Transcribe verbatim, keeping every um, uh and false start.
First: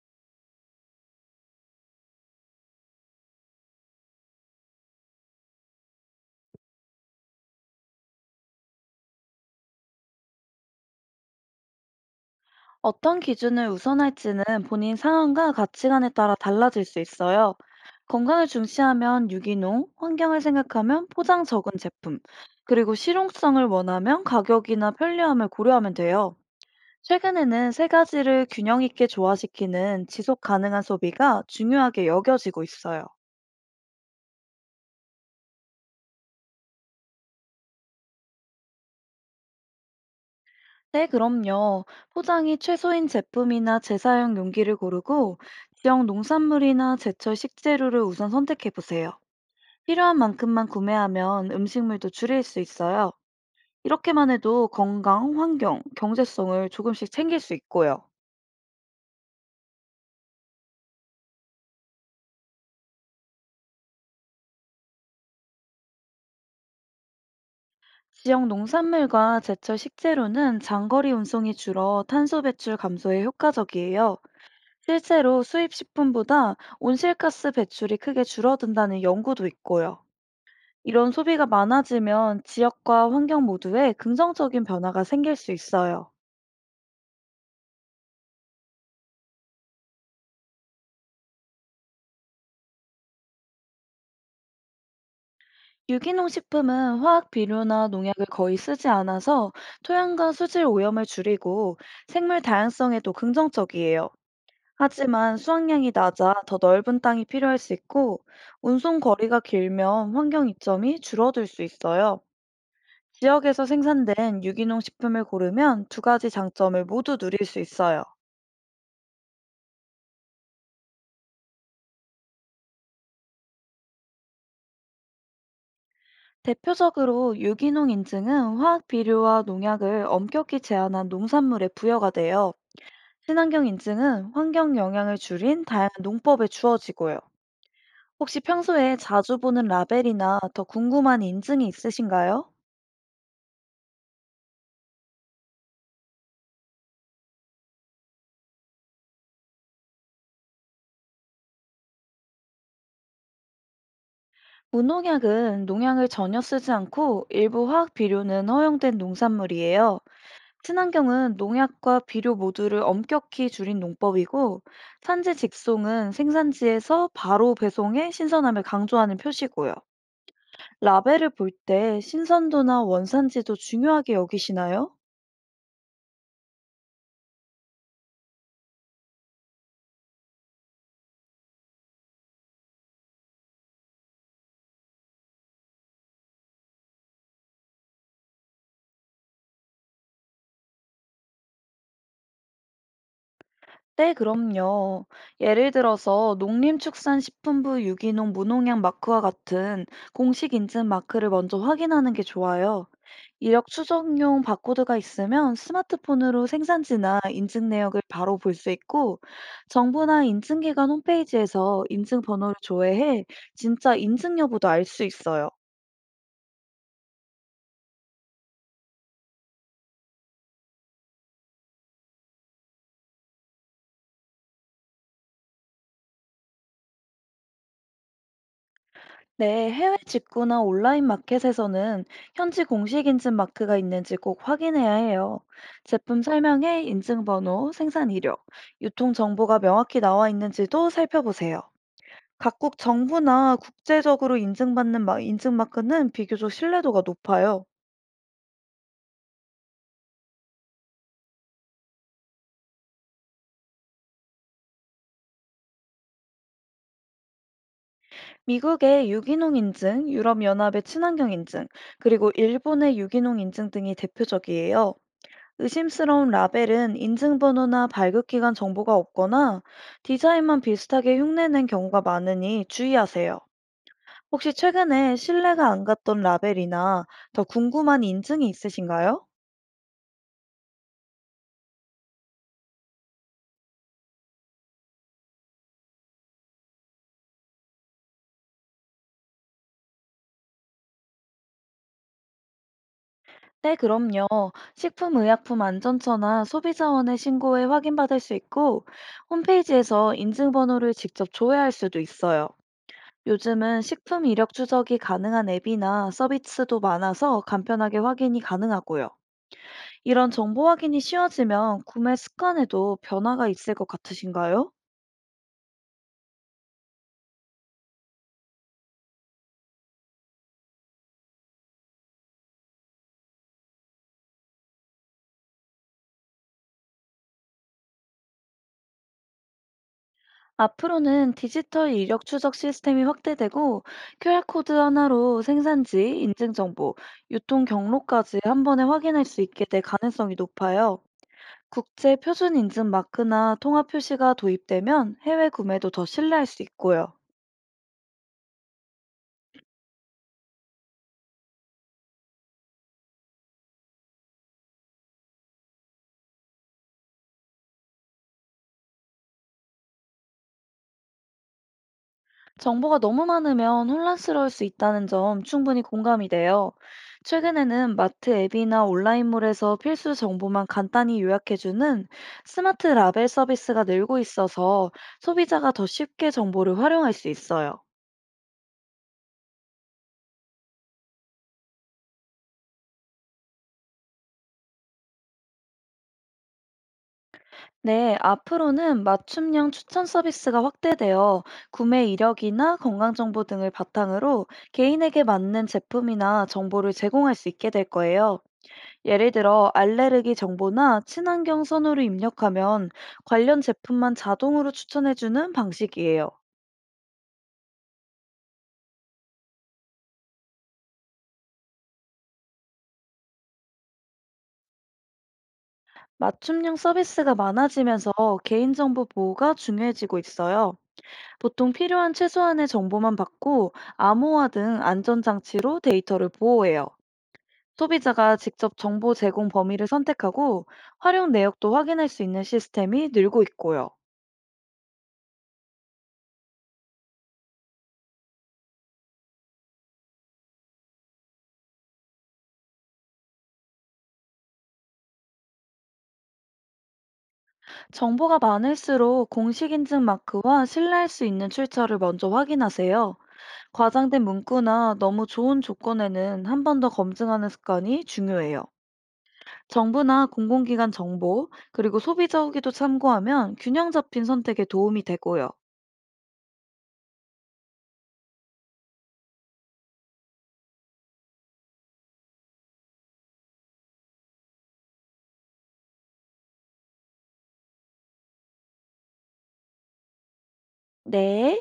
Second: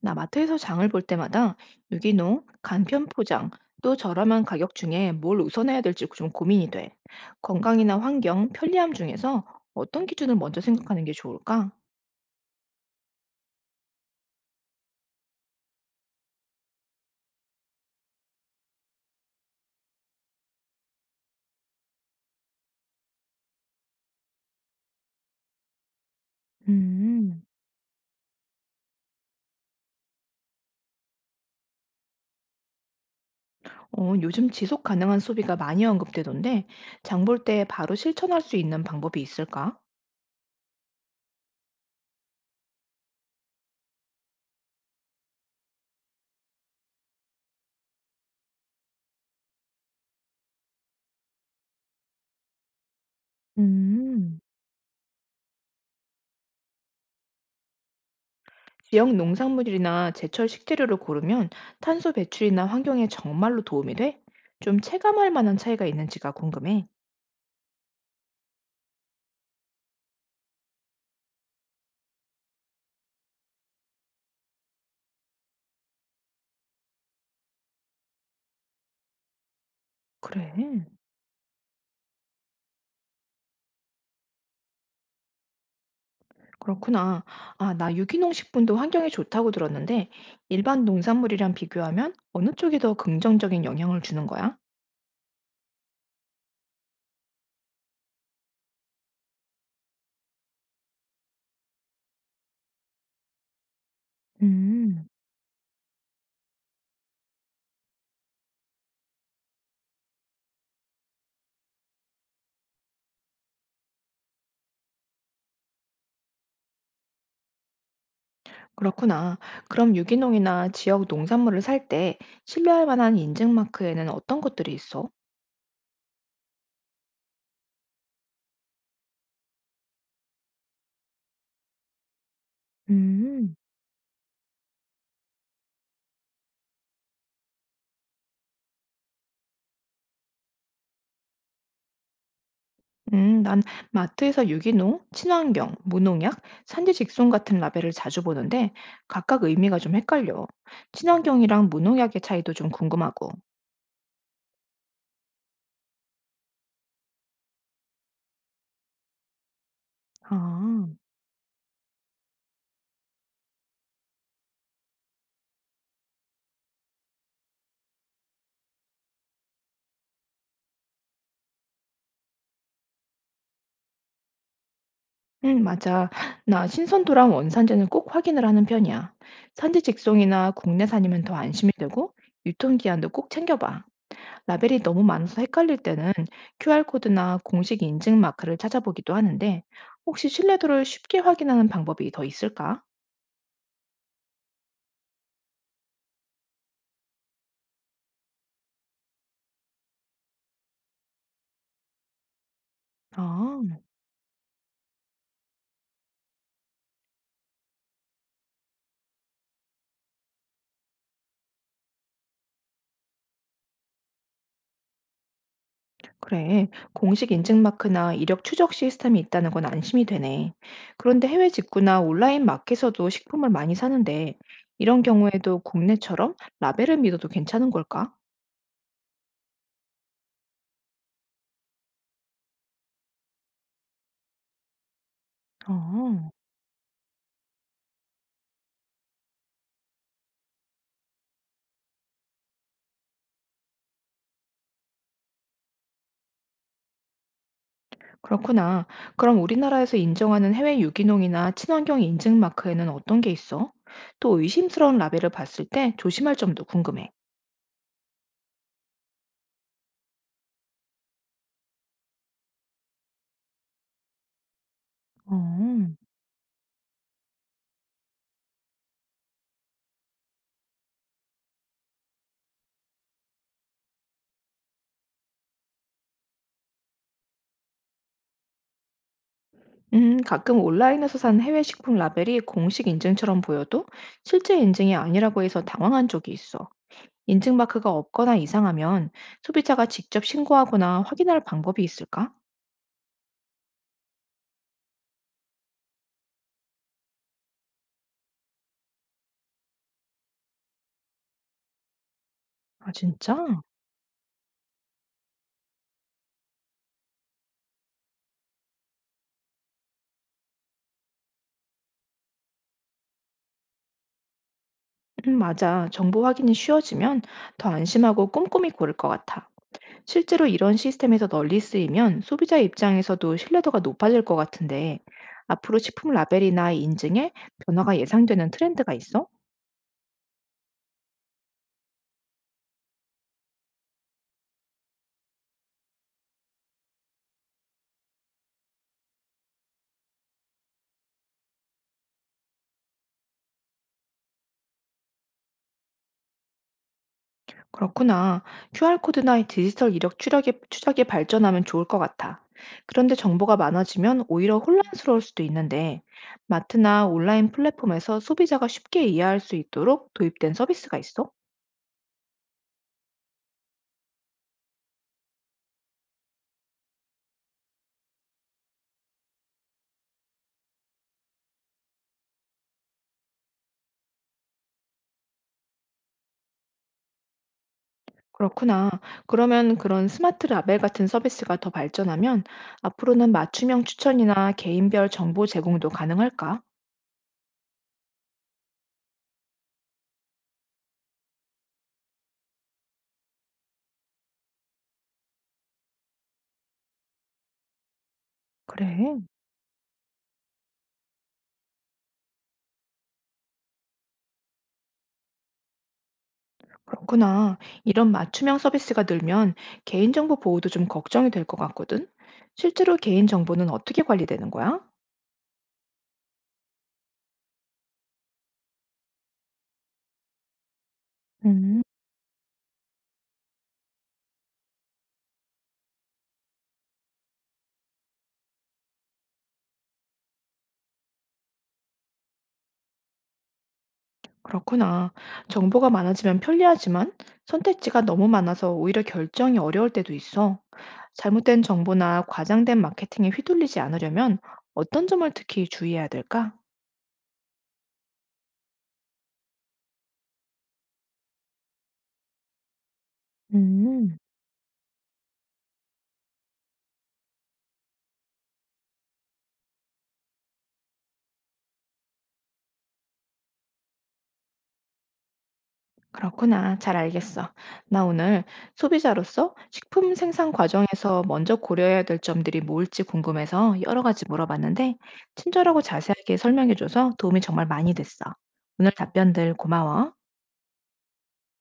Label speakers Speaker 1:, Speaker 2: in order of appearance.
Speaker 1: 나 마트에서 장을 볼 때마다 유기농, 간편 포장, 또 저렴한 가격 중에 뭘 우선해야 될지 좀 고민이 돼. 건강이나 환경, 편리함 중에서 어떤 기준을 먼저 생각하는 게 좋을까?
Speaker 2: 어떤 기준을 우선할지는 본인 상황과 가치관에 따라 달라질 수 있어요. 건강을 중시하면 유기농, 환경을 생각하면 포장 적은 제품, 그리고 실용성을 원하면 가격이나 편리함을 고려하면 돼요.
Speaker 1: 음,
Speaker 2: 최근에는 세 가지를 균형 있게 조화시키는 지속 가능한 소비가 중요하게 여겨지고 있어요.
Speaker 1: 어, 요즘 지속 가능한 소비가 많이 언급되던데 장 볼 때 바로 실천할 수 있는 방법이 있을까?
Speaker 2: 네, 그럼요. 포장이 최소인 제품이나 재사용 용기를 고르고 지역 농산물이나 제철 식재료를 우선 선택해 보세요. 필요한 만큼만 구매하면 음식물도 줄일 수 있어요. 이렇게만
Speaker 1: 음,
Speaker 2: 해도 건강, 환경, 경제성을 조금씩 챙길 수 있고요.
Speaker 1: 지역 농산물이나 제철 식재료를 고르면 탄소 배출이나 환경에 정말로 도움이 돼? 좀 체감할 만한 차이가 있는지가 궁금해.
Speaker 2: 지역 농산물과 제철 식재료는 장거리 운송이 줄어 탄소 배출 감소에 효과적이에요. 실제로 수입 식품보다 온실가스 배출이 크게 줄어든다는 연구도 있고요.
Speaker 1: 그래.
Speaker 2: 이런 소비가 많아지면 지역과 환경 모두에 긍정적인 변화가 생길 수 있어요.
Speaker 1: 그렇구나. 아, 나 유기농 식품도 환경에 좋다고 들었는데 일반 농산물이랑 비교하면 어느 쪽이 더 긍정적인 영향을 주는 거야?
Speaker 2: 유기농 식품은 화학 비료나 농약을 거의 쓰지 않아서 토양과 수질 오염을 줄이고 생물 다양성에도 긍정적이에요.
Speaker 1: 음,
Speaker 2: 하지만 수확량이 낮아 더 넓은 땅이 필요할 수 있고 운송 거리가 길면 환경 이점이 줄어들 수 있어요. 지역에서 생산된 유기농 식품을 고르면 두 가지 장점을 모두 누릴 수 있어요.
Speaker 1: 그렇구나. 그럼 유기농이나 지역 농산물을 살 때 신뢰할 만한 인증 마크에는 어떤 것들이 있어?
Speaker 2: 대표적으로 유기농 인증은 화학 비료와 농약을 엄격히 제한한 농산물에 부여가 돼요.
Speaker 1: 음,
Speaker 2: 친환경 인증은 환경 영향을 줄인 다양한 농법에 주어지고요. 혹시 평소에 자주 보는 라벨이나 더 궁금한 인증이 있으신가요?
Speaker 1: 음, 난 마트에서 유기농, 친환경, 무농약, 산지 직송 같은 라벨을 자주 보는데 각각 의미가 좀 헷갈려. 친환경이랑 무농약의 차이도 좀 궁금하고.
Speaker 2: 무농약은 농약을 전혀 쓰지 않고 일부 화학 비료는 허용된 농산물이에요.
Speaker 1: 아.
Speaker 2: 친환경은 농약과 비료 모두를 엄격히 줄인 농법이고, 산지 직송은 생산지에서 바로 배송해 신선함을 강조하는 표시고요. 라벨을 볼 때 신선도나 원산지도 중요하게 여기시나요?
Speaker 1: 응, 맞아. 나 신선도랑 원산지는 꼭 확인을 하는 편이야. 산지 직송이나 국내산이면 더 안심이 되고, 유통기한도 꼭 챙겨봐. 라벨이 너무 많아서 헷갈릴 때는 큐알코드나 공식 인증 마크를 찾아보기도 하는데, 혹시 신뢰도를 쉽게 확인하는 방법이 더 있을까?
Speaker 2: 네, 그럼요. 예를 들어서 농림축산식품부 유기농 무농약 마크와 같은 공식 인증 마크를 먼저 확인하는 게 좋아요. 이력
Speaker 1: 아.
Speaker 2: 추적용 바코드가 있으면 스마트폰으로 생산지나 인증 내역을 바로 볼 수 있고, 정부나 인증기관 홈페이지에서 인증 번호를 조회해 진짜 인증 여부도 알 수 있어요.
Speaker 1: 그래, 공식 인증 마크나 이력 추적 시스템이 있다는 건 안심이 되네. 그런데 해외 직구나 온라인 마켓에서도 식품을 많이 사는데, 이런 경우에도 국내처럼 라벨을 믿어도 괜찮은 걸까?
Speaker 2: 네, 해외 직구나 온라인 마켓에서는 현지 공식 인증 마크가 있는지 꼭 확인해야 해요. 제품
Speaker 1: 어,
Speaker 2: 설명에 인증번호, 생산 이력, 유통 정보가 명확히 나와 있는지도 살펴보세요. 각국 정부나 국제적으로 인증받는 마, 인증 마크는 비교적 신뢰도가 높아요.
Speaker 1: 그렇구나. 그럼 우리나라에서 인정하는 해외 유기농이나 친환경 인증 마크에는 어떤 게 있어? 또 의심스러운 라벨을 봤을 때 조심할 점도 궁금해.
Speaker 2: 미국의 유기농 인증, 유럽연합의 친환경 인증, 그리고 일본의 유기농 인증 등이 대표적이에요.
Speaker 1: 어.
Speaker 2: 의심스러운 라벨은 인증번호나 발급기간 정보가 없거나 디자인만 비슷하게 흉내낸 경우가 많으니 주의하세요. 혹시 최근에 신뢰가 안 갔던 라벨이나 더 궁금한 인증이 있으신가요?
Speaker 1: 음, 가끔 온라인에서 산 해외 식품 라벨이 공식 인증처럼 보여도 실제 인증이 아니라고 해서 당황한 적이 있어. 인증 마크가 없거나 이상하면 소비자가 직접 신고하거나 확인할 방법이 있을까?
Speaker 2: 네, 그럼요. 식품의약품안전처나 소비자원에 신고해 확인받을 수 있고, 홈페이지에서 인증번호를 직접 조회할 수도 있어요.
Speaker 1: 아, 진짜?
Speaker 2: 요즘은 식품 이력 추적이 가능한 앱이나 서비스도 많아서 간편하게 확인이 가능하고요. 이런 정보 확인이 쉬워지면 구매 습관에도 변화가 있을 것 같으신가요?
Speaker 1: 음, 맞아. 정보 확인이 쉬워지면 더 안심하고 꼼꼼히 고를 것 같아. 실제로 이런 시스템에서 널리 쓰이면 소비자 입장에서도 신뢰도가 높아질 것 같은데, 앞으로 식품 라벨이나 인증에 변화가 예상되는 트렌드가 있어?
Speaker 2: 앞으로는 디지털 이력 추적 시스템이 확대되고 큐알코드 하나로 생산지, 인증 정보, 유통 경로까지 한 번에 확인할 수 있게 될 가능성이 높아요. 국제 표준 인증 마크나 통합 표시가 도입되면 해외 구매도 더 신뢰할 수 있고요.
Speaker 1: 그렇구나. 큐알코드나 디지털 이력 추적이, 추적이 발전하면 좋을 것 같아. 그런데 정보가 많아지면 오히려 혼란스러울 수도 있는데, 마트나 온라인 플랫폼에서 소비자가 쉽게 이해할 수 있도록 도입된 서비스가 있어?
Speaker 2: 정보가 너무 많으면 혼란스러울 수 있다는 점 충분히 공감이 돼요. 최근에는 마트 앱이나 온라인몰에서 필수 정보만 간단히 요약해주는 스마트 라벨 서비스가 늘고 있어서 소비자가 더 쉽게 정보를 활용할 수 있어요.
Speaker 1: 그렇구나. 그러면 그런 스마트 라벨 같은 서비스가 더 발전하면 앞으로는 맞춤형 추천이나 개인별 정보 제공도 가능할까?
Speaker 2: 네, 앞으로는 맞춤형 추천 서비스가 확대되어 구매 이력이나 건강정보 등을 바탕으로 개인에게 맞는 제품이나 정보를 제공할 수 있게 될 거예요.
Speaker 1: 그래.
Speaker 2: 예를 들어 알레르기 정보나 친환경 선호를 입력하면 관련 제품만 자동으로 추천해주는 방식이에요.
Speaker 1: 그렇구나. 이런 맞춤형 서비스가 늘면 개인정보 보호도 좀 걱정이 될 것 같거든. 실제로 개인정보는 어떻게 관리되는 거야?
Speaker 2: 맞춤형 서비스가 많아지면서 개인정보 보호가 중요해지고 있어요. 보통
Speaker 1: 음,
Speaker 2: 필요한 최소한의 정보만 받고 암호화 등 안전장치로 데이터를 보호해요. 소비자가 직접 정보 제공 범위를 선택하고 활용 내역도 확인할 수 있는 시스템이 늘고 있고요.
Speaker 1: 그렇구나. 정보가 많아지면 편리하지만 선택지가 너무 많아서 오히려 결정이 어려울 때도 있어. 잘못된 정보나 과장된 마케팅에 휘둘리지 않으려면 어떤 점을 특히 주의해야 될까?
Speaker 2: 정보가 많을수록 공식 인증 마크와 신뢰할 수 있는 출처를 먼저 확인하세요.
Speaker 1: 음.
Speaker 2: 과장된 문구나 너무 좋은 조건에는 한 번 더 검증하는 습관이 중요해요. 정부나 공공기관 정보, 그리고 소비자 후기도 참고하면 균형 잡힌 선택에 도움이 되고요.
Speaker 1: 그렇구나. 잘 알겠어. 나 오늘 소비자로서 식품 생산 과정에서 먼저 고려해야 될 점들이 뭘지 궁금해서 여러 가지 물어봤는데, 친절하고 자세하게 설명해줘서 도움이 정말 많이 됐어. 오늘 답변들 고마워.
Speaker 2: 네.